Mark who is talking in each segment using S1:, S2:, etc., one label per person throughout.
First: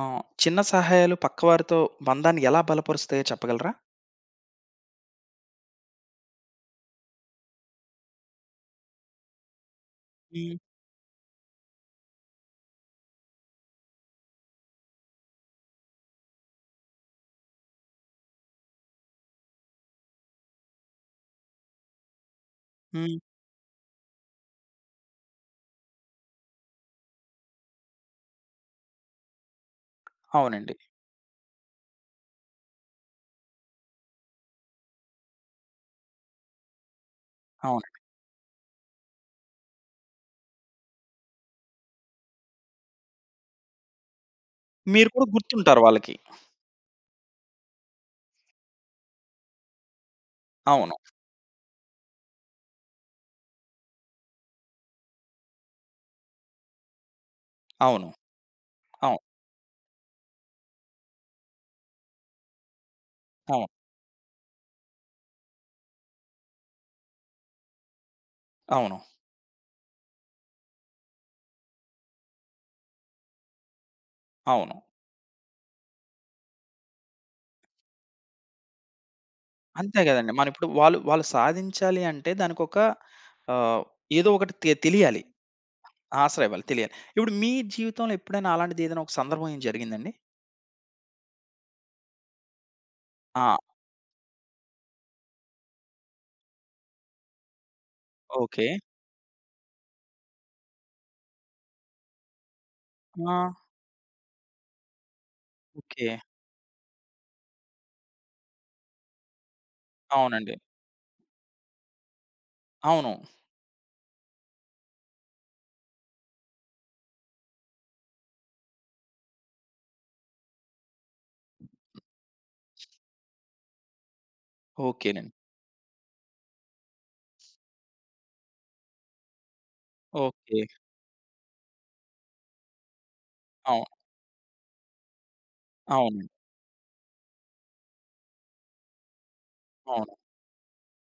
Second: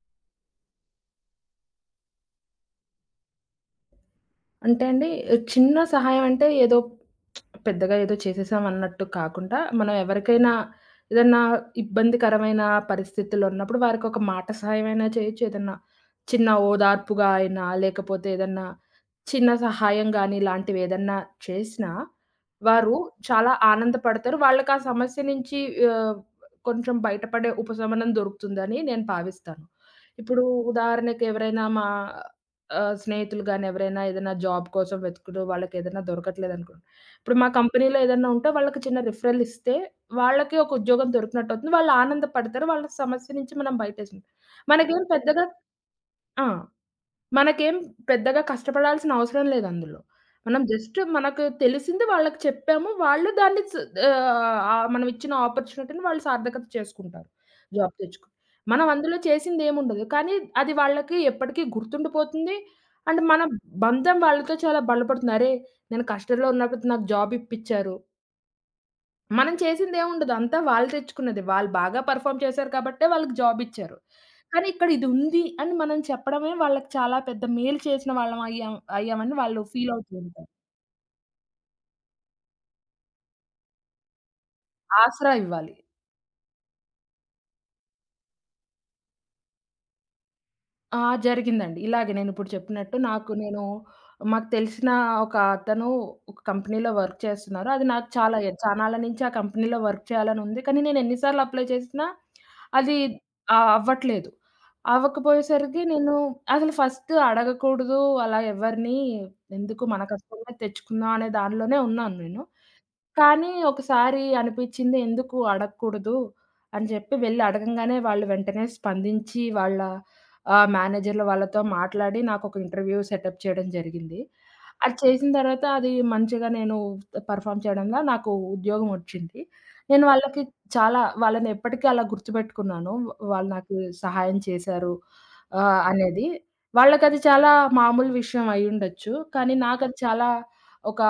S1: ఆ! చిన్న సహాయాలు పక్కవారితో బంధాన్ని ఎలా బలపరుస్తాయో చెప్పగలరా?
S2: అంటే అండి, చిన్న సహాయం అంటే ఏదో పెద్దగా ఏదో చేసేసాం అన్నట్టు కాకుండా, మనం ఎవరికైనా
S1: హ్మ్.
S2: ఏదన్నా ఇబ్బందికరమైన పరిస్థితుల్లో ఉన్నప్పుడు వారికొక మాట సహాయమైనా చేయొచ్చు. ఏదన్నా చిన్న ఓదార్పుగా అయినా, లేకపోతే ఏదన్నా చిన్న సహాయం గాని ఇలాంటివేదన్నా చేసినా, వారు
S1: హ్మ్.
S2: చాలా ఆనందపడతారు. వాళ్ళకా సమస్య నుంచి ఆహ్, కొంచెం బయటపడే ఉపశమనం దొరుకుతుందని నేను భావిస్తాను. ఇప్పుడు
S1: అవునండి.
S2: ఉదాహరణకి ఎవరైనా మా స్నేహితులు గాని ఎవరైనా ఏదైనా జాబ్ కోసం వెతుకుతూ వాళ్ళకేదైనా దొరకట్లేదనుకోండి. ఇప్పుడు మా
S1: అవును.
S2: కంపెనీలో ఏదన్నా ఉంటే వాళ్ళకి చిన్న రిఫరల్ ఇస్తే వాళ్ళకి ఒక ఉద్యోగం దొరికినట్టవుతుంది. వాళ్ళు ఆనందపడతారు. వాళ్ళ సమస్య నుంచి మనం బయటేసుకుంటాం. మనకేం
S1: మీరు కూడా
S2: పెద్దగా
S1: గుర్తుంటారు వాళ్ళకి.
S2: ఆ! మనకేం పెద్దగా కష్టపడాల్సిన అవసరం లేదందులో. మనం
S1: అవును.
S2: జస్ట్ మనకు తెలిసింది వాళ్ళకి చెప్పాము. వాళ్ళు దాన్ని ఆహ్, ఆహ్, మనం ఇచ్చిన ఆపర్చునిటీని వాళ్ళు సార్థకత చేసుకుంటారు. జాబ్
S1: అవును.
S2: తెచ్చుకొని. మనం అందులో
S1: అవును.
S2: చేసిందేముండదు. కానీ అది వాళ్ళకి ఎప్పటికీ గుర్తుండిపోతుంది. అండ్ మన
S1: అవును.
S2: బంధం వాళ్ళతో చాలా బలపడుతుంది. అరే! నేను కష్టంలో ఉన్నప్పుడు నాకు జాబ్ ఇప్పిచ్చారు.
S1: అవును.
S2: మనం చేసిందేముండదు. అంతా వాళ్ళు తెచ్చుకున్నదే. వాళ్ళు బాగా పెర్ఫార్మ్ చేశారు కాబట్టే వాళ్ళకి జాబ్ ఇచ్చారు. కానీ
S1: అవును.
S2: ఇక్కడ ఇది ఉంది అని మనం చెప్పడమే వాళ్ళకి చాలా పెద్ద మేలు చేసిన వాళ్ళం అయ్యామని వాళ్ళు ఫీల్
S1: అంతే
S2: అవుతూ
S1: గదండీ.
S2: ఉంటారు.
S1: మనం ఇప్పుడు వాళ్ళు వాళ్ళు సాధించాలి అంటే దానికొక ఆహ్, ఏదో ఒకటి తెలియాలి.
S2: ఆసరా ఇవ్వాలి.
S1: ఆసరా ఇవ్వాలి. తెలియాలి. ఇప్పుడు మీ జీవితంలో ఎప్పుడైనా అలాంటిది ఏదైనా ఒక సందర్భం ఏం జరిగిందండి?
S2: ఆ! జరిగిందండి. ఇలాగే నేనిప్పుడు చెప్పినట్టు నాకు
S1: ఆ!
S2: నేను మాకు తెలిసిన ఒక అతను ఒక కంపెనీలో వర్క్ చేస్తున్నారు. అది నాకు చాలా
S1: ఓకే.
S2: చానాల నుంచి ఆ కంపెనీలో వర్క్ చేయాలనుంది. కానీ నేను ఎన్ని సార్లు అప్లై చేసినా అది
S1: ఆ!
S2: అవ్వట్లేదు. అవ్వకపోయేసరికి
S1: ఓకే.
S2: నేను అసలు ఫస్ట్ అడగకూడదు అలా ఎవరిని ఎందుకు మన కష్టం మీద
S1: అవునండి.
S2: తెచ్చుకుందాం అనే దానిలోనే ఉన్నాను నేను.
S1: అవును.
S2: కానీ ఒకసారి అనిపిచ్చింది ఎందుకు అడగకూడదు అని చెప్పి వెళ్లి అడగంగానే వాళ్ళు వెంటనే స్పందించి వాళ్ళ మేనేజర్‌లు వాళ్ళతో మాట్లాడి నాకొక ఇంటర్వ్యూ సెటప్ చేయడం జరిగింది. అది చేసిన
S1: ఓకేనండి.
S2: తర్వాత అది మంచిగా నేను పెర్ఫార్మ్ చేయడంలో నాకు ఉద్యోగం వచ్చింది. నేను వాళ్ళకి
S1: ఓకే.
S2: చాలా వాళ్ళని ఎప్పటికీ అలా గుర్తుపెట్టుకున్నాను. వాళ్ళు నాకు
S1: అవును.
S2: సహాయం చేశారు అనేది.
S1: అవునండి.
S2: వాళ్ళకది చాలా మామూలు విషయం అయ్యుండొచ్చు. కానీ నాకది
S1: అవును.
S2: చాలా ఒక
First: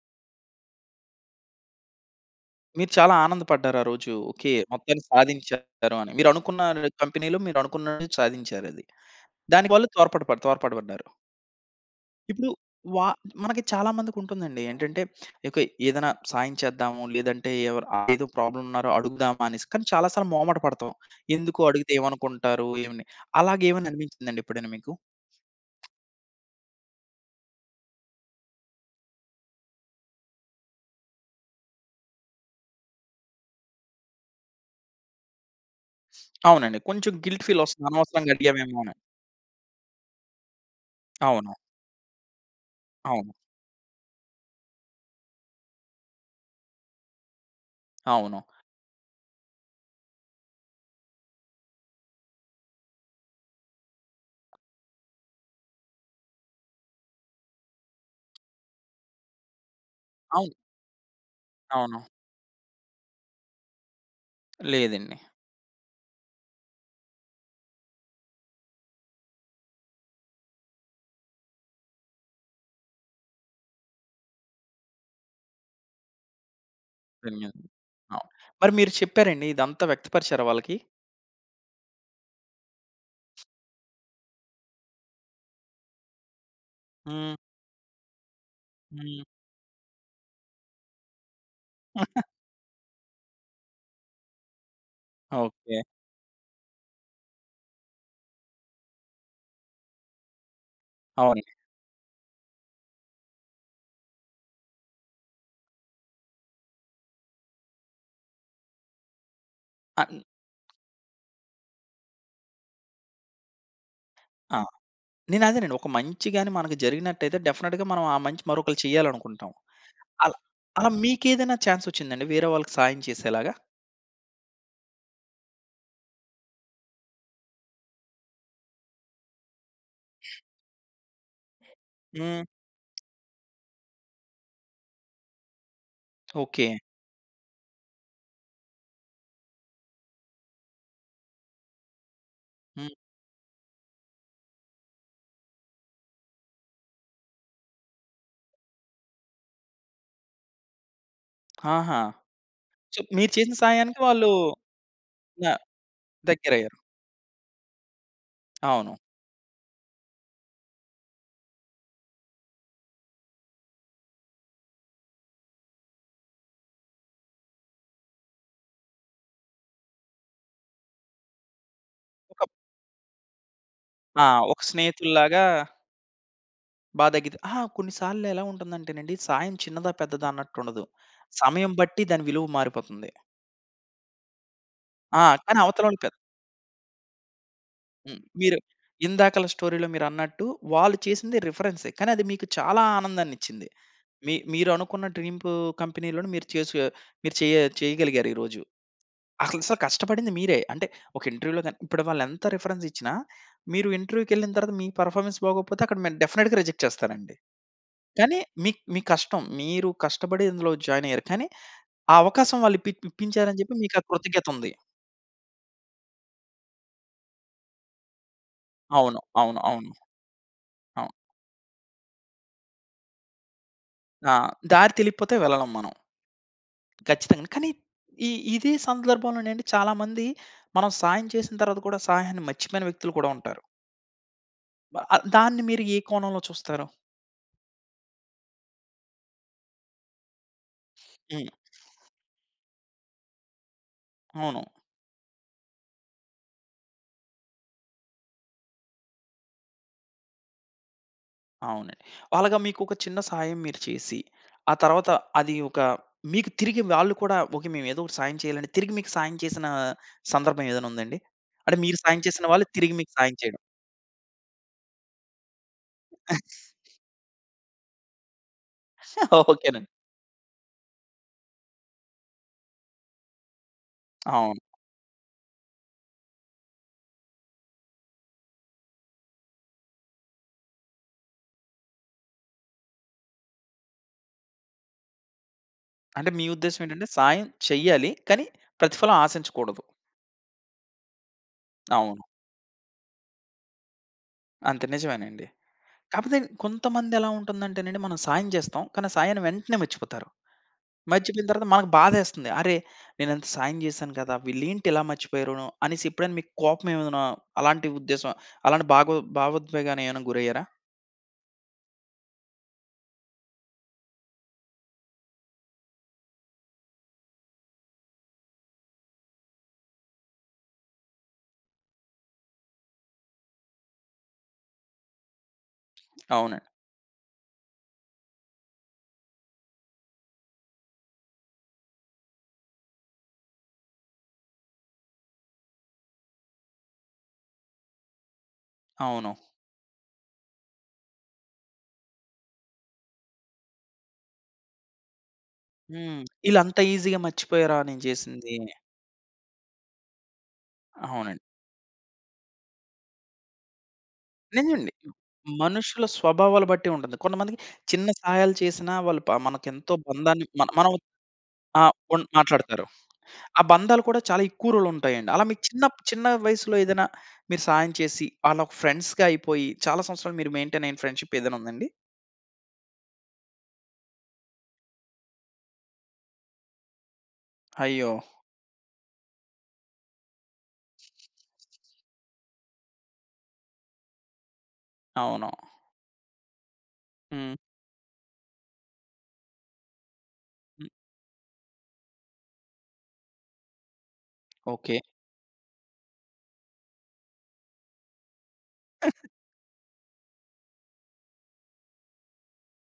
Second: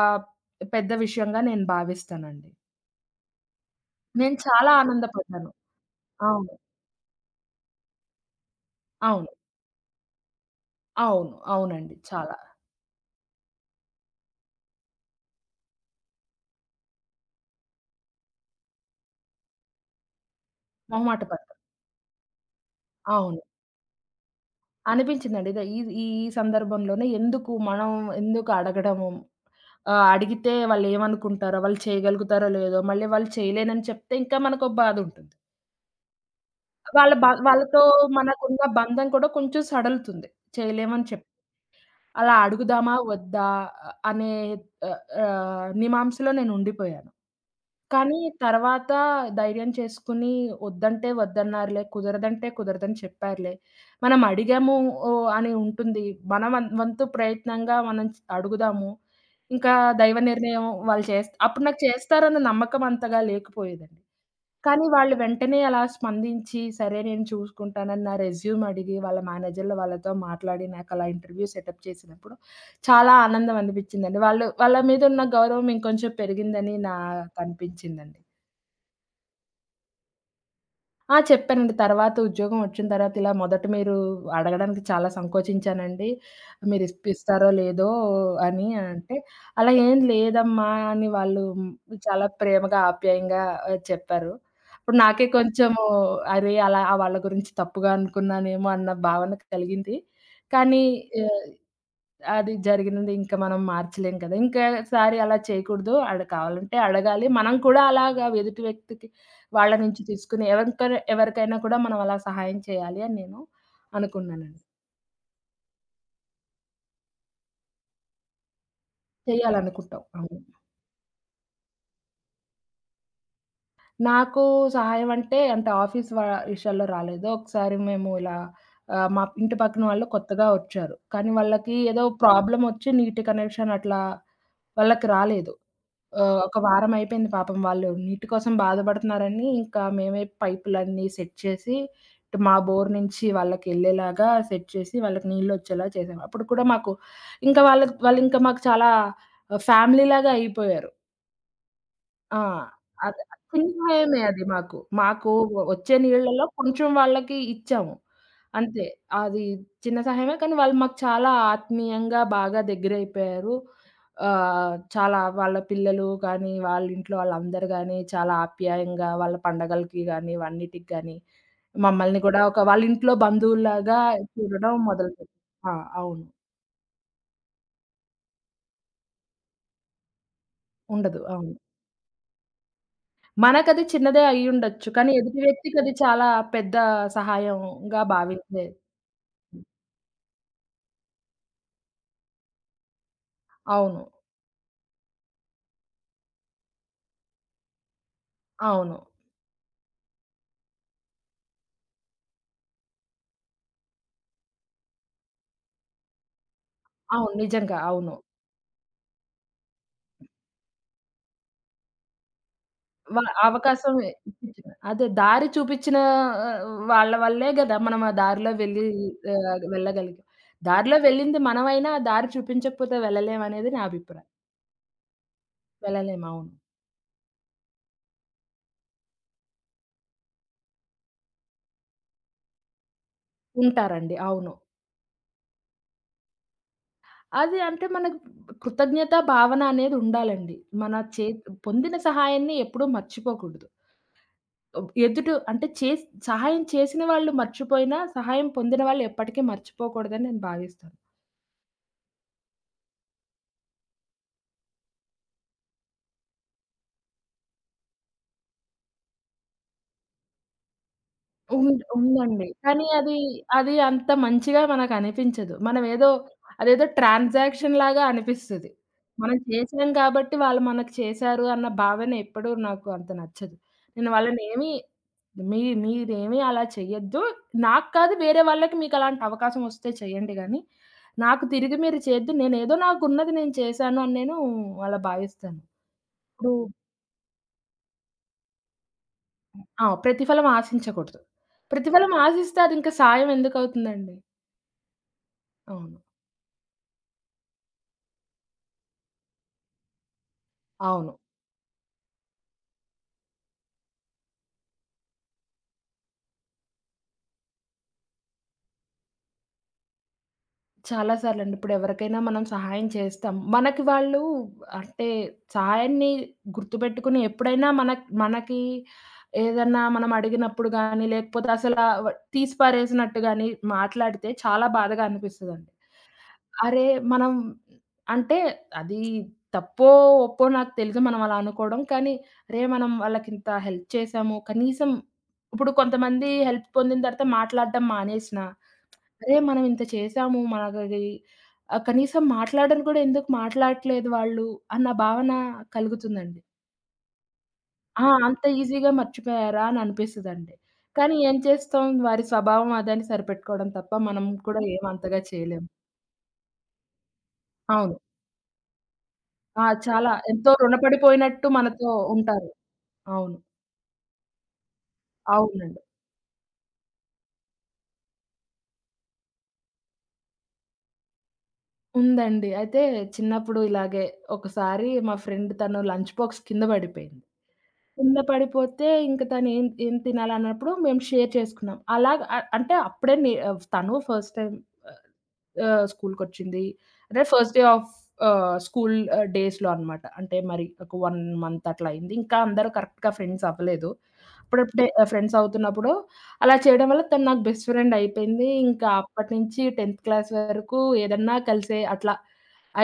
S2: పెద్ద విషయంగా నేను భావిస్తానండి.
S1: మీరు చాలా ఆనందపడ్డారు ఆ రోజు.
S2: నేను
S1: ఓకే.
S2: చాలా
S1: మొత్తానికి
S2: ఆనందపడ్డాను.
S1: సాధించారు అని. మీరు
S2: అవును.
S1: అనుకున్న కంపెనీలో మీరు అనుకున్నది సాధించారది.
S2: అవును.
S1: దానికి వాళ్ళు తోర్పడబడ్డారు.
S2: అవును. అవునండి. చాలా.
S1: ఇప్పుడు వా మనకి చాలా మందికుంటుందండి. ఏంటంటే ఓకే. ఏదైనా సాయం చేద్దాము, లేదంటే ఎవరు ఏదో ప్రాబ్లమ్ ఉన్నారో అడుగుదామా అనేసి. కానీ చాలా సార్లు మొహమాట పడతాం.
S2: మొహమాట పడ్డా.
S1: ఎందుకు అడిగితే ఏమనుకుంటారు? ఏమని
S2: అవును.
S1: అలాగేమని అనిపించిందండి ఎప్పుడైనా మీకు?
S2: అనిపించిందండి. ఇదే ఈ ఈ సందర్భంలోనే ఎందుకు మనం ఎందుకు అడగడము ఆ! అడిగితే వాళ్ళేమనుకుంటారో, వాళ్ళు చేయగలుగుతారో లేదో, మళ్ళీ వాళ్ళు చేయలేనని చెప్తే ఇంకా మనకో బాధుంటుంది.
S1: అవునండి. కొంచెం గిల్ట్ ఫీల్
S2: వాళ్ళతో
S1: వస్తుంది. అనవసరంగా
S2: మనకున్న
S1: అడిగామేమో అని.
S2: బంధం కూడా కొంచెం సడలుతుంది. చేయలేమని చెప్
S1: అవును.
S2: అలా అడుగుదామా?
S1: అవును.
S2: వద్దా? అనే ఆహ్, ఆహ్, మీమాంసలో నేనుండిపోయాను. కానీ
S1: అవును.
S2: తర్వాత ధైర్యం చేసుకొని వద్దంటే వద్దన్నారులే, కుదరదంటే కుదరదని చెప్పారులే. మనం అడిగాము ఓహ్! అని ఉంటుంది. మన వంతు ప్రయత్నంగా మనం అడుగుదాము. ఇంకా దైవ
S1: అవును.
S2: నిర్ణయం వాళ్ళు అప్పుడు నాకు
S1: అవును.
S2: చేస్తారన్న నమ్మకం అంతగా లేకపోయేదండి. కానీ వాళ్ళు
S1: లేదండి.
S2: వెంటనే అలా స్పందించి, సరే నేను చూసుకుంటానని నా రెజ్యూమ్ అడిగి, వాళ్ళ మేనేజర్‌లు వాళ్ళతో మాట్లాడి, నాకలా ఇంటర్వ్యూ సెటప్ చేసినప్పుడు చాలా ఆనందం అనిపిచ్చిందండి. వాళ్ళు వాళ్ళ మీదున్న గౌరవం ఇంకొంచెం పెరిగిందని
S1: ధన్యవాదాలు.
S2: నాకనిపించిందండి.
S1: అవును. మరి మీరు చెప్పారండి ఇదంతా వ్యక్తపరిచారా వాళ్ళకి?
S2: ఆ! చెప్పానండి. తర్వాత ఉద్యోగం వచ్చిన తర్వాత ఇలా మొదట మీరు అడగడానికి చాలా సంకోచించానండి. మీరు ఇస్
S1: హ్మ్.
S2: ఇస్తారో లేదో అని అంటే,
S1: హ్మ్.
S2: "అలా ఏం లేదమ్మా" అని వాళ్ళు చాలా ప్రేమగా, ఆప్యాయంగా చెప్పారు. ఇప్పుడు నాకే
S1: ఓకే.
S2: కొంచెము అరే! అలా వాళ్ళ గురించి తప్పుగా అనుకున్నానేమో అన్న భావన కలిగింది. కానీ ఆహ్
S1: అవునండి.
S2: అది జరిగినది ఇంకా మనం మార్చలేం కదా! ఇంకోసారి అలా చేయకూడదు. కావాలంటే అడగాలి. మనం కూడా అలాగా ఎదుటి వ్యక్తికి వాళ్ళ నుంచి
S1: అన్
S2: తీసుకొని ఎవరికైనా ఎవరికైనా కూడా మనం అలా సహాయం చేయాలి అని నేను
S1: ఆ!
S2: అనుకున్నానండి.
S1: నేనదేనండి. ఒక మంచి గాని మనకు జరిగినట్టయితే డెఫినిట్‌గా మనం ఆ మంచి మరొకళ్ళు చేయాలనుకుంటాం.
S2: చేయాలనుకుంటాం.
S1: అలా
S2: అవును.
S1: అలా మీకేదైనా ఛాన్సొచ్చిందండి వేరే వాళ్ళకి సాయం చేసేలాగా?
S2: నాకు సహాయం అంటే అంటే ఆఫీస్ విషయాల్లో రాలేదు. ఒకసారి మేము ఇలా మా ఇంటి పక్కన వాళ్ళు కొత్తగా వచ్చారు. కానీ వాళ్ళకి ఏదో
S1: హ్మ్.
S2: ప్రాబ్లమ్ వచ్చి నీటి కనెక్షన్ అట్లా వాళ్ళకి రాలేదు. ఒక
S1: ఓకే.
S2: వారం అయిపోయింది పాపం వాళ్ళు నీటి కోసం బాధపడుతున్నారని, ఇంకా మేమే పైపులన్నీ సెట్ చేసి, ఇటు మా బోర్
S1: హ్మ్.
S2: నుంచి వాళ్ళకెళ్ళేలాగా సెట్ చేసి, వాళ్ళకి నీళ్ళొచ్చేలా చేసాం. అప్పుడు కూడా మాకు ఇంకా వాళ్ళకి వాళ్ళింకా మాకు చాలా ఫ్యామిలీలాగా అయిపోయారు.
S1: ఆహా!
S2: ఆ!
S1: సో,
S2: అది
S1: మీరు చేసిన
S2: చిన్న
S1: సాయానికి
S2: భయమే
S1: వాళ్ళు
S2: అది మాకు. మాకు
S1: న
S2: వచ్చే నీళ్ళలో
S1: దగ్గరయ్యారు.
S2: కొంచెం వాళ్ళకి ఇచ్చాము. అంతే.
S1: అవును.
S2: అది చిన్న సహాయమే కానీ వాళ్ళు మాకు చాలా ఆత్మీయంగా బాగా దగ్గరైపోయారు. చాలా వాళ్ళ పిల్లలు కానీ, వాళ్ళ ఇంట్లో వాళ్ళందరూ గానీ చాలా ఆప్యాయంగా వాళ్ళ పండగలకి గానీ, వాన్నిటికి గానీ మమ్మల్ని కూడా
S1: ఒక
S2: ఒక వాళ్ళ ఇంట్లో బంధువుల్లాగా
S1: ఆ! ఒక
S2: చూడడం మొదలుపెట్టారు.
S1: స్నేహితుల్లాగా
S2: ఆ! అవును.
S1: బా తగ్గిద్ది. అహా! కొన్ని సార్లు ఎలా ఉంటుందంటేనండి, సాయం చిన్నదా, పెద్దదా అన్నట్టుండదు.
S2: ఉండదు. అవును.
S1: సమయం బట్టి దాని విలువ మారిపోతుంది.
S2: మనకది చిన్నదే అయ్యుండొచ్చు. కానీ
S1: ఆ!
S2: ఎదుటి
S1: కానీ
S2: వ్యక్తికి అది
S1: అవతలోళ్ళు
S2: చాలా పెద్ద సహాయంగా
S1: హ్మ్. మీరు
S2: భావించే
S1: ఇందాకల స్టోరీలో మీరన్నట్టు వాళ్ళు చేసింది రిఫరెన్సే. కానీ అది మీకు చాలా ఆనందాన్నిచ్చింది.
S2: అవును.
S1: మీరనుకున్న డ్రీమ్‌కు కంపెనీలోని మీరు చేసు మీరు చేయ చేయగలిగారు ఈరోజు.
S2: అవును.
S1: అసలు అసలు కష్టపడింది మీరే. అంటే ఒక ఇంటర్వ్యూలో గాని ఇప్పుడు వాళ్ళెంత రిఫరెన్స్ ఇచ్చినా, మీరు ఇంటర్వ్యూకెళ్ళిన తర్వాత మీ పెర్ఫార్మన్స్ బాగోకపోతే అక్కడ మే డెఫినిట్‌గా రిజెక్ట్
S2: అవును.
S1: చేస్తారండి.
S2: నిజంగా. అవును.
S1: కానీ మీ కష్టం. మీరు కష్టపడి ఇందులో జాయిన్ అయ్యారు. కానీ ఆ అవకాశం వాళ్ళు ఇప్పి
S2: వ
S1: ఇప్పించారని చెప్పి
S2: అవకాశం
S1: మీకు ఆ కృతజ్ఞత
S2: ఇప్పించిన
S1: ఉంది.
S2: అదే దారి చూపిచ్చిన ఆహ్, వాళ్ళ వల్లే గదా! మనం ఆ దారిలో వెళ్ళి
S1: అవును. అవును. అవును.
S2: వెళ్ళగలిగాం. దారిలో
S1: అవును.
S2: వెళ్ళింది మనమైనా ఆ దారి చూపించకపోతే వెళ్ళలేమనేది నా అభిప్రాయం.
S1: ఆ! దారి తెలియకపోతే వెళ్ళలేం మనం.
S2: వెళ్ళలేము. అవును.
S1: ఖచ్చితంగా. కానీ ఈ ఇదే సందర్భంలోనండి చాలామంది మనం సాయం చేసిన తర్వాత కూడా సహాయాన్ని మర్చిపోయిన వ్యక్తులు కూడా ఉంటారు.
S2: ఉంటారండి. అవును.
S1: దాన్ని మీరు ఏ కోణంలో చూస్తారు?
S2: అది అంటే మనకు కృతజ్ఞతా భావన అనేది ఉండాలండి. మన
S1: హ్మ్.
S2: పొందిన సహాయాన్ని ఎప్పుడూ మర్చిపోకూడదు.
S1: అవును.
S2: ఒబ్ ఎదుట అంటే చేస్ సహాయం చేసిన వాళ్ళు మర్చిపోయినా, సహాయం పొందిన వాళ్ళు ఎప్పటికీ మర్చిపోకూడదని నేను భావిస్తాను.
S1: అవునండి. వాళ్ళగా మీకొక చిన్న సాయం మీరు చేసి, ఆ తర్వాత అది ఒక మీకు తిరిగి వాళ్ళు కూడా ఓకే. మేము ఏదో ఒకటి సాయం చేయాలని తిరిగి మీకు సాయం చేసిన సందర్భం ఏదైనా ఉందండి? అంటే
S2: ఉంద్
S1: మీరు సాయం చేసిన
S2: ఉందండి.
S1: వాళ్ళు
S2: కానీ
S1: తిరిగి మీకు
S2: అది,
S1: సాయం చేయడం.
S2: అది అంత మంచిగా మనకనిపించదు. మనమేదో అదేదో ట్రాన్సాక్షన్ లాగా అనిపిస్తది. మనం చేసాం
S1: ఓకేనండి.
S2: కాబట్టి వాళ్ళు మనకు చేశారు అన్న భావన ఎప్పుడూ నాకు అంత నచ్చదు. నేను
S1: అవును.
S2: వాళ్ళనేమి మీరేమి అలా చెయ్యొద్దు. నాకు కాదు వేరే వాళ్ళకి మీకలాంటి అవకాశం వస్తే చేయండి గానీ, నాకు తిరిగి మీరు చేయొద్దు. నేనేదో నాకున్నది నేను చేశాను అని నేను అలా భావిస్తాను.
S1: అంటే మీ
S2: ఇప్పుడు
S1: ఉద్దేశ్యం ఏంటంటే సాయం చెయ్యాలి. కానీ ప్రతిఫలం ఆశించకూడదు.
S2: ఆ! ప్రతిఫలం ఆశించకూడదు. ప్రతిఫలం
S1: అవును.
S2: ఆశిస్తే అదింక సాయం ఎందుకవుతుందండి?
S1: అంతే నిజమేనండి.
S2: అవును.
S1: కాకపోతే కొంతమంది ఎలా ఉంటుందంటేనండి మనం సాయం చేస్తాం. కానీ ఆ సాయాన్ని వెంటనే మర్చిపోతారు.
S2: అవును.
S1: మర్చిపోయిన తర్వాత మనకు బాధేస్తుంది. అరే! నేనింత సాయం జేశాను కదా! వీళ్ళేంటి ఇలా మర్చిపోయారును అనేసి ఎప్పుడైనా మీకు కోపం ఏమైనా అలాంటి ఉద్దేశం, అలాంటి భావోద్వేగానికి ఏమైనా గురయ్యారా?
S2: చాలా సార్లండి. ఇప్పుడెవరికైనా మనం సహాయం చేస్తాం. మనకి వాళ్ళు అంటే సహాయాన్ని గుర్తుపెట్టుకుని ఎప్పుడైనా మనకి ఏదన్నా మనం అడిగినప్పుడు గానీ, లేకపోతే అసలా తీసి పారేసినట్టు గానీ మాట్లాడితే చాలా బాధగా అనిపిస్తదండి.
S1: అవునండి.
S2: అరే! మనం అంటే అది తప్పో, ఒప్పో నాకు తెలీదు మనం అలా అనుకోవడం. కానీ అరే! మనం వాళ్ళకింత హెల్ప్ చేశాము. కనీసం ఇప్పుడు కొంతమంది హెల్ప్ పొందిన తర్వాత మాట్లాడడం మానేసినా
S1: అవును.
S2: అరే! మనం ఇంత చేసాము. మనకది కనీసం మాట్లాడను కూడా ఎందుకు మాట్లాడట్లేదు వాళ్ళు అన్న భావన
S1: హ్మ్.
S2: కలుగుతుందండి.
S1: ఈళ్ళంత ఈజీగా మర్చిపోయారా నేను
S2: ఆ! అంత
S1: జేసింది?
S2: ఈజీగా మర్చిపోయారా అని అనిపిస్తదండి. కానీ ఏం
S1: అవునండి.
S2: చేస్తాం వారి స్వభావం అదని సరిపెట్టుకోవడం తప్ప మనం కూడా ఏం
S1: నిజమండి.
S2: అంతగా చేయలేం.
S1: మనుషుల స్వభావాలు బట్టి ఉంటుంది. కొంతమందికి
S2: అవును.
S1: చిన్న సహాయాలు చేసినా వాళ్ళు
S2: ఆ!
S1: మనకెంతో
S2: చాలా
S1: బంధాన్ని
S2: ఎంతో
S1: మనం
S2: రుణపడిపోయినట్టు
S1: ఆ!
S2: మనతో ఉంటారు.
S1: మాట్లాడతారు.
S2: అవును.
S1: ఆ బంధాలు కూడా చాలా ఎక్కువ రోజులుంటాయండి. అలా మీకు
S2: అవునండి.
S1: చిన్న చిన్న వయసులో ఏదైనా మీరు సాయం చేసి, అలా ఫ్రెండ్స్‌గా అయిపోయి, చాలా సంవత్సరాలు మీరు మెయింటైన్ అయిన ఫ్రెండ్‌షిప్ ఏదైనా ఉందండి?
S2: ఉందండి. అయితే చిన్నప్పుడు ఇలాగే ఒకసారి మా ఫ్రెండ్ తను లంచ్ బాక్స్ కింద పడిపోయింది.
S1: అయ్యో!
S2: కింద పడిపోతే ఇంక తను ఏం ఏం తినాలన్నప్పుడు మేము షేర్ చేసుకున్నాం. అలాగ అ అంటే అప్పుడే నే తను ఫస్ట్ టైమ్
S1: అవును.
S2: స్కూలుకొచ్చింది. అంటే ఫస్ట్
S1: హ్మ్.
S2: డే ఆఫ్ స్కూల్ డేస్‌లో అన్నమాట. అంటే మరి
S1: హ్మ్.
S2: ఒక 1 మంత్ అట్లా అయింది. ఇంకా అందరూ కరెక్ట్‌గా ఫ్రెండ్స్ అవ్వలేదు. అప్పుడప్పుడే
S1: ఓకే.
S2: ఫ్రెండ్స్ అవుతున్నప్పుడు అలా చేయడం వల్ల తను నాకు బెస్ట్ ఫ్రెండ్ అయిపోయింది. ఇంకా అప్పటినుంచి 10థ్ క్లాస్ వరకు ఏదన్నా కలిసే అట్లా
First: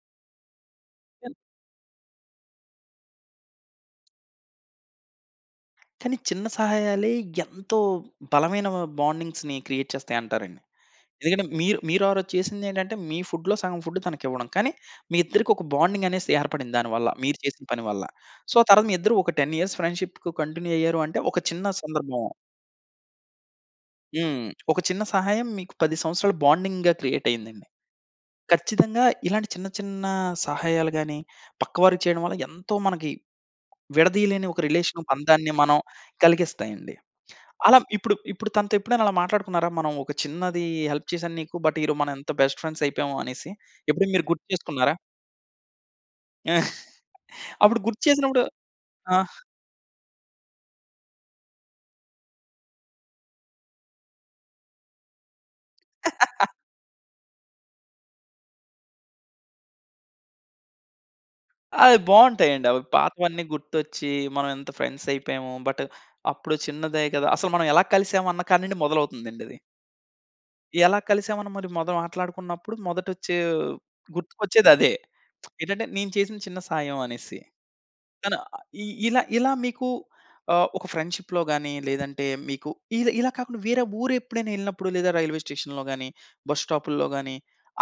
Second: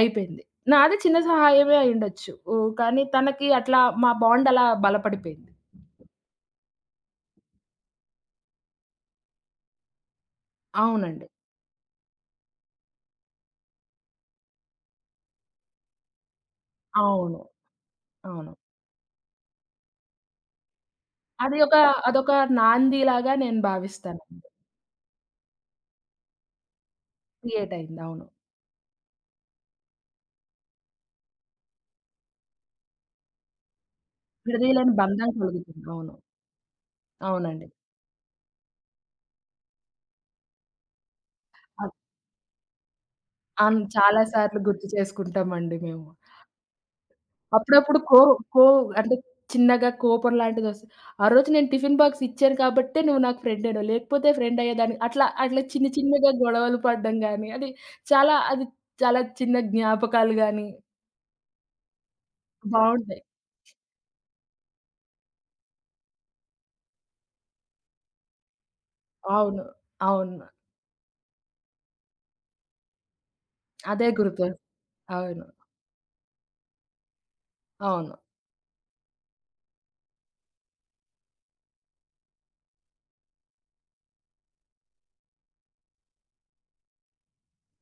S2: అయిపోయింది. నాది చిన్న
S1: కానీ
S2: సహాయమే అయ్యుండొచ్చు. హ్మ్. కానీ తనకి అట్లా మా బాండ్ అలా బలపడిపోయింది.
S1: కానీ చిన్న సహాయాలే ఎంతో బలమైన బాండింగ్స్‌ని క్రియేట్ చేస్తాయంటారండి.
S2: అవునండి.
S1: ఎందుకంటే మీరు మీరు ఆ రోజు చేసిందేంటంటే, మీ ఫుడ్‌లో సగం ఫుడ్ తనకివ్వడం. కానీ మీ ఇద్దరికి ఒక బాండింగ్ అనేసి ఏర్పడింది దానివల్ల. మీరు
S2: అవును.
S1: చేసిన పని వల్ల.
S2: అవును.
S1: సో, ఆ తర్వాత మీ ఇద్దరు ఒక 10 ఇయర్స్ ఫ్రెండ్‌షిప్ కంటిన్యూ అయ్యారు అంటే, ఒక
S2: అది
S1: చిన్న
S2: ఒక
S1: సందర్భం.
S2: అదొక నాందిలాగా నేను భావిస్తానండి.
S1: హ్మ్. ఒక చిన్న సహాయం మీకు 10 సంవత్సరాల బాండింగ్‌గా క్రియేట్ అయిందండి.
S2: క్రియేట్ అయింది. అవును.
S1: ఖచ్చితంగా ఇలాంటి చిన్న చిన్న సహాయాలు గాని, పక్కవారికి చేయడం వల్ల ఎంతో మనకి విడదీయలేని ఒక
S2: విడదీయలేని
S1: రిలేషన్
S2: బంధం
S1: బంధాన్ని మనం
S2: కలుగుతుంది. అవును.
S1: కలిగిస్తాయండి.
S2: అవునండి.
S1: అలా ఇప్పుడు ఇప్పుడు తనతో ఎప్పుడైనా అలా మాట్లాడుకున్నారా? మనం ఒక చిన్నది హెల్ప్ చేశాను నీకు. బట్
S2: అద్
S1: ఈరోజు మనం ఎంత బెస్ట్ ఫ్రెండ్స్ అయిపోయామో అనేసి.
S2: అవును.
S1: ఎప్పుడైనా
S2: చాలా
S1: మీరు గుర్తు
S2: సార్లు గుర్తు
S1: చేసుకున్నారా?
S2: చేసుకుంటామండి మేము.
S1: అప్పుడు
S2: అప్పుడప్పుడు
S1: గుర్తు
S2: కో
S1: చేసినప్పుడు
S2: కో అంటే
S1: ఆ!
S2: చిన్నగా కోపం లాంటిదొస్తది. "ఆ రోజు నేను టిఫిన్ బాక్స్ ఇచ్చాను కాబట్టే నువ్వు నాకు ఫ్రెండేనో లేకపోతే ఫ్రెండ్ అయ్యేదాన్ని" అట్లా అట్లా చిన్న చిన్నగా గొడవలు పడడం గాని, అది చాలా అది చాలా చిన్న జ్ఞాపకాలు గాని
S1: అవి బావుంటాయండి. అవి
S2: బావుంటాయి.
S1: పాతవన్నీ గుర్తొచ్చి మనం ఎంత ఫ్రెండ్స్ అయిపోయాము. బట్ అప్పుడు చిన్నదే కదా! అసలు మనం ఎలా కలిసాము అన్న కాడ నుండి మొదలవుతుందండి అది.
S2: అవును. అవును.
S1: ఎలా కలిసామని మరి మొద మాట్లాడుకున్నప్పుడు మొదటొచ్చే
S2: అదే గుర్తొస్
S1: గుర్తుకొచ్చేదదే.
S2: అవును.
S1: ఏంటంటే నేను చేసిన చిన్న సాయం అనేసి.
S2: అవును.
S1: తను ఇ ఇలా ఇలా మీకు ఒక ఫ్రెండ్‌షిప్‌లో గాని, లేదంటే మీకు ఇలా ఇలా కాకుండా వేరే ఊరు ఎప్పుడైనా ఎళ్ళినప్పుడు లేదా రైల్వే స్టేషన్‌లో గాని, బస్ స్టాపుల్లో గాని,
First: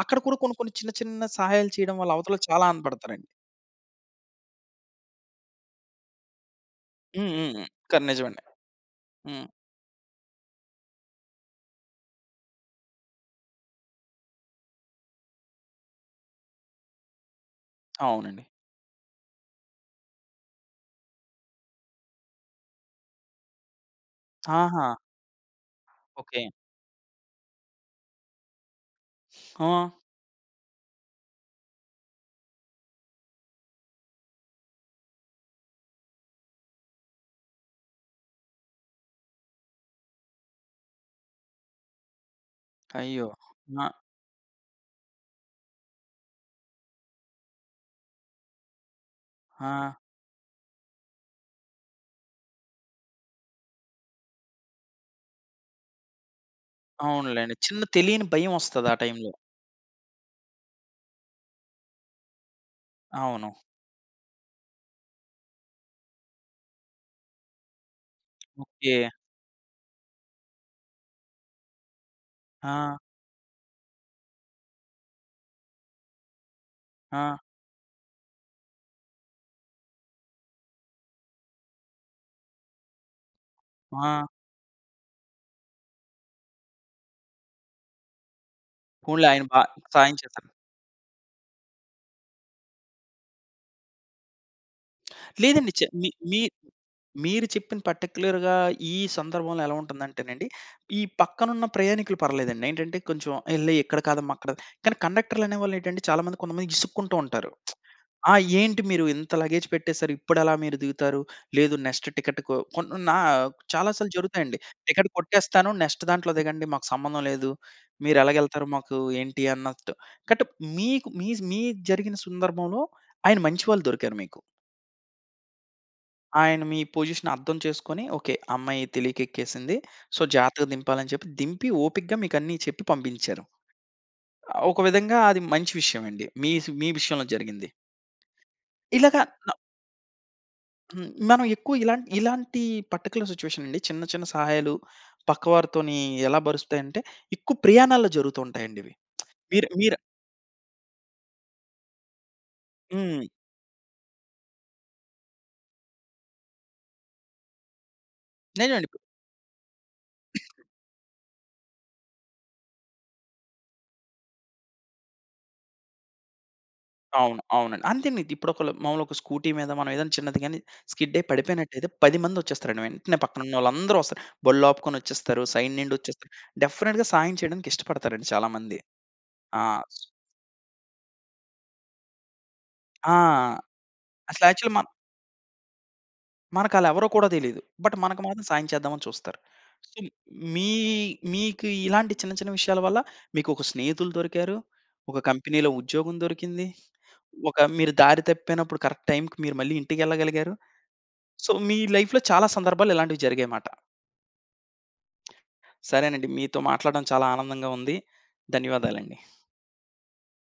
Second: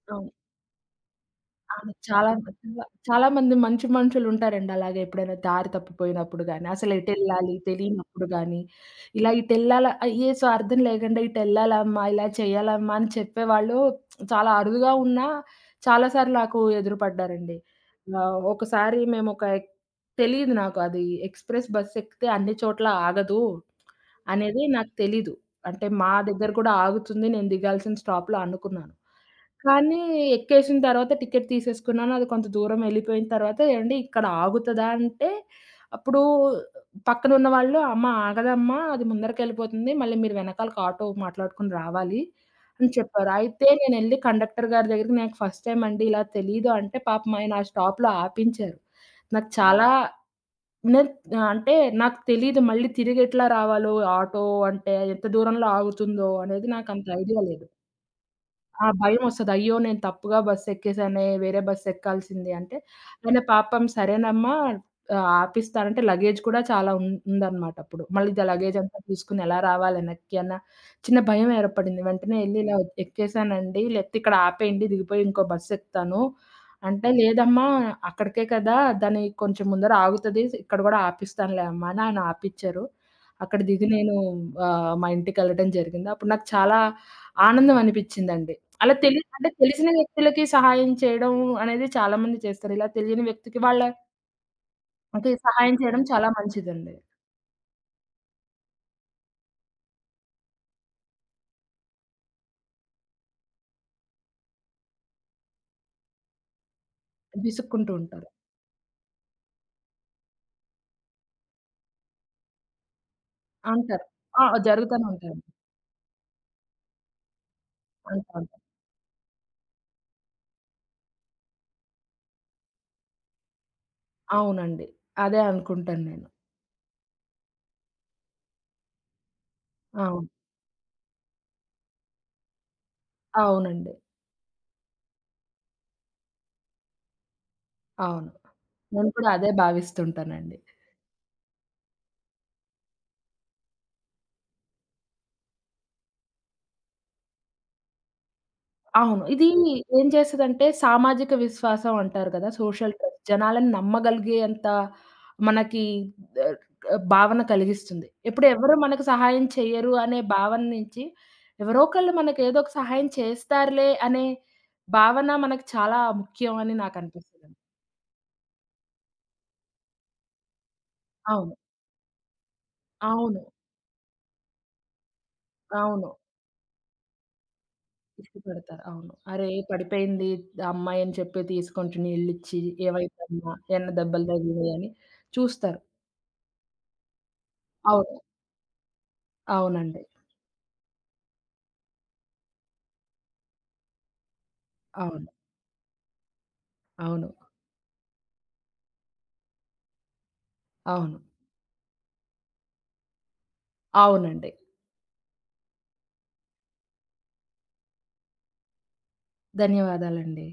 S1: అక్కడ
S2: అవును.
S1: కూడా కొన్ని కొన్ని చిన్న చిన్న సహాయాలు
S2: అవును.
S1: చేయడం వల్ల
S2: చాలా
S1: అవతలోళ్ళు చాలా
S2: చాలా చాలా
S1: ఆనందపడతారండి.
S2: మంది మంచి మనుషులుంటారండి అలాగే ఎప్పుడైనా దారి తప్పిపోయినప్పుడు గాని, అసలు
S1: హ్మ్. హ్మ్.
S2: ఎటెళ్ళాలి
S1: హ్మ్. కానీ
S2: తెలియనప్పుడు
S1: నిజమండి.
S2: గాని, ఇలా
S1: హ్మ్.
S2: ఇటెళ్ళాలా ఏ స్వార్థం లేకుండా ఇటెళ్ళాలమ్మా, ఇలా చేయాలమ్మా అని చెప్పేవాళ్ళు చాలా అరుదుగా ఉన్నా, చాలా సార్లు నాకు ఎదురుపడ్డారండి.
S1: అవునండి.
S2: ఒకసారి మేమొక తెలీదు నాకు అది ఎక్స్‌ప్రెస్ బస్ ఎక్కితే అన్ని చోట్ల ఆగదు అనేది
S1: ఆహా!
S2: నాకు తెలీదు. అంటే మా
S1: ఓకే.
S2: దగ్గర కూడా ఆగుతుంది. నేను దిగాల్సిన స్టాప్‌లో అనుకున్నాను.
S1: ఆ!
S2: కానీ ఎక్కేసిన తర్వాత టికెట్ తీసేసుకున్నాను. అది కొంత దూరం వెళ్ళిపోయిన తర్వాత, "ఏవండీ ఇక్కడ ఆగుతదా?" అంటే అప్పుడు పక్కన ఉన్నవాళ్ళు, "అమ్మ ఆగదమ్మా! అది ముందరకెళ్ళిపోతుంది. మళ్ళీ మీరు వెనకాలకు ఆటో మాట్లాడుకొని రావాలి" అని
S1: అయ్యో!
S2: చెప్పారు. అయితే
S1: ఆ!
S2: నేనెళ్ళి కండక్టర్ గారి దగ్గరికి, "నాకు ఫస్ట్ టైమ్ అండి ఇలా తెలీదు" అంటే పాపం ఆయన ఆ స్టాప్‌లో ఆపించారు. నాకు
S1: ఆ!
S2: చాలా నేను అంటే నాకు తెలీదు మళ్ళీ తిరిగి ఎట్లా రావాలో ఆటో అంటే ఎంత దూరంలో ఆగుతుందో అనేది నాకంత ఐడియా
S1: అవునులెండి.
S2: లేదు.
S1: చిన్న తెలియని
S2: ఆ!
S1: భయమొస్తది ఆ టైంలో.
S2: భయమొస్తది. అయ్యో! నేను తప్పుగా బస్ ఎక్కేసానే, వేరే బస్ ఎక్కాల్సింది అంటే, ఆయన
S1: అవును.
S2: పాపం సరేనమ్మా ఆపిస్తానంటే లగేజ్ కూడా చాలా ఉందన్నమాట అప్పుడు. మళ్ళీ లగేజ్
S1: ఓకే.
S2: అంతా తీసుకొని ఎలా రావాలి వెనక్కి అన్న చిన్న భయం ఏర్పడింది. వెంటనే ఎళ్లి ఇలా
S1: ఆ!
S2: ఎక్కేసానండి. లేకపోతే ఇక్కడ ఆపేయండి దిగిపోయి ఇంకో బస్ ఎక్కుతాను. అంటే
S1: ఆ!
S2: లేదమ్మా అక్కడికే కదా! దాని కొంచెం ముందర ఆగుతది. ఇక్కడ కూడా ఆపిస్తానులే అమ్మా అని ఆయన ఆపిచ్చారు. అక్కడ దిగి నేను
S1: ఆ!
S2: మా ఇంటికెళ్ళడం జరిగింది. అప్పుడు నాకు చాలా ఆనందం అనిపిచ్చిందండి. అలా
S1: పోన్లే ఆయన
S2: అంటే
S1: బా
S2: తెలిసిన
S1: సాయం
S2: వ్యక్తులకి
S1: చేశారు.
S2: సహాయం చేయడం అనేది చాలా మంది చేస్తారు. ఇలా తెలియని వ్యక్తికి వాళ్ళకి
S1: లేదండి.
S2: సహాయం చేయడం
S1: మీ
S2: చాలా
S1: మీ
S2: మంచిదండి.
S1: మీరు చెప్పిన పర్టిక్యులర్‌గా ఈ సందర్భంలో ఎలా ఉంటుందంటేనండి, ఈ పక్కనున్న ప్రయాణికులు పర్లేదండి. ఏంటంటే కొంచెం ఎళ్ళి ఇక్కడ కాదమ్మా! అక్కడ కానీ కండక్టర్‌లనేవాళ్ళేంటంటే చాలా మంది కొంతమంది ఇసుక్కుంటూ ఉంటారు.
S2: విసుక్కుంటూ ఉంటారు.
S1: ఆ! ఏంటి మీరు ఇంత లగేజ్ పెట్టేసారు. ఇప్పుడెలా మీరు దిగుతారు? లేదు నెక్స్ట్ టికెట్ కొన్ని నా చాలా
S2: అంటారు.
S1: సార్లు
S2: ఆ!
S1: జరుగుతాయండి.
S2: జరుగుతూనే
S1: టికెట్
S2: ఉంటాయండి.
S1: కొట్టేస్తాను. నెక్స్ట్ దాంట్లో దిగండి. మాకు సంబంధం లేదు.
S2: అంటా ఉంటారు.
S1: మీరెలాగెళ్తారు మాకు ఏంటి అన్నట్టు. కట్ మీకు జరిగిన సందర్భంలో ఆయన మంచి వాళ్ళు దొరికారు మీకు.
S2: అవునండి. అదే అనుకుంటాను నేను.
S1: ఆయన మీ పొజిషన్ అర్థం చేసుకొని, ఓకే. అమ్మాయి తెలియక ఎక్కేసింది. సో,
S2: అవును.
S1: జాగ్రత్తగా దింపాలని చెప్పి దింపి ఓపికగా మీకన్నీ చెప్పి పంపించారు.
S2: అవునండి.
S1: ఆ, ఒక విధంగా అది మంచి విషయం అండి. మీ విషయంలో జరిగింది.
S2: అవును. నేను
S1: ఇలాగా
S2: కూడా అదే
S1: న
S2: భావిస్తుంటానండి.
S1: హ్మ్. మనం ఎక్కువ ఇలాంటి ఇలాంటి పర్టిక్యులర్ సిట్యుయేషన్ అండి. చిన్న చిన్న సహాయాలు పక్కవారితోని ఎలా బరుస్తాయంటే, ఎక్కువ ప్రయాణాల్లో జరుగుతూ ఉంటాయండి ఇవి.
S2: అవును. ఇది
S1: మీరు మీరు
S2: ఏం చేస్తదంటే సామాజిక విశ్వాసం అంటారు గదా! Social trust.
S1: హ్మ్.
S2: జనాలను నమ్మగలిగేంత మనకి ఆహ్, భావన కలిగిస్తుంది. ఇప్పుడు ఎవరు
S1: నిజమండి.
S2: మనకు సహాయం చెయ్యరు అనే భావన నుంచి ఎవరో ఒకళ్ళు మనకేదో ఒక సహాయం చేస్తారులే అనే భావన మనకు చాలా ముఖ్యం అని
S1: అవును.
S2: నాకనిపిస్తదండి.
S1: అవునండి. అంతేనండి. ఇప్పుడు ఒకళ్ళు మామూలుగా ఒక స్కూటీ మీద మనం ఏదైనా చిన్నది గాని స్కిడ్ అయ్యి
S2: అవును.
S1: పడిపోయినట్టయితే 10 మందొచ్చేస్తారండి వెంటనే
S2: అవును.
S1: పక్కనున్నోళ్ళందరూ వస్తారు. బళ్ళాపుకొని వచ్చేస్తారు. సైడ్ నుండి
S2: అవును.
S1: వచ్చేస్తారు. డెఫినిట్‌గా సాయం చేయడానికి ఇష్టపడతారండి చాలామంది.
S2: ఇష్టపడతారు. అవును. "అరే!
S1: ఆ!
S2: పడిపోయింది అమ్మాయి" అని చెప్పి తీసుకొంచెం నీళ్ళిచ్చి
S1: ఆ!
S2: "ఏమైందమ్మా? ఏమన్నా దెబ్బలు
S1: అసలు
S2: తగిలినాయా?"
S1: యాక్చువల్లీ
S2: అని
S1: మనం
S2: చూస్తారు.
S1: మనకాళ్ళెవరో కూడా తెలీదు. బట్
S2: అవును.
S1: మనకు మాత్రం సాయం చేద్దామని చూస్తారు. సో,
S2: అవునండి.
S1: మీ మీకు ఇలాంటి చిన్న చిన్న విషయాల వల్ల మీకొక స్నేహితులు దొరికారు. ఒక
S2: అవును.
S1: కంపెనీలో ఉద్యోగం దొరికింది.
S2: అవును.
S1: ఒక మీరు దారి తప్పిపోయినప్పుడు కరెక్ట్ టైంకి మీరు మళ్ళీ ఇంటికెళ్ళగలిగారు.
S2: అవును.
S1: సో, మీ లైఫ్‌లో చాలా సందర్భాలు ఇలాంటివి జరిగాయి మాట.
S2: అవునండి.
S1: సరేనండి. మీతో మాట్లాడడం చాలా ఆనందంగా ఉంది. ధన్యవాదాలండి.
S2: ధన్యవాదాలండి.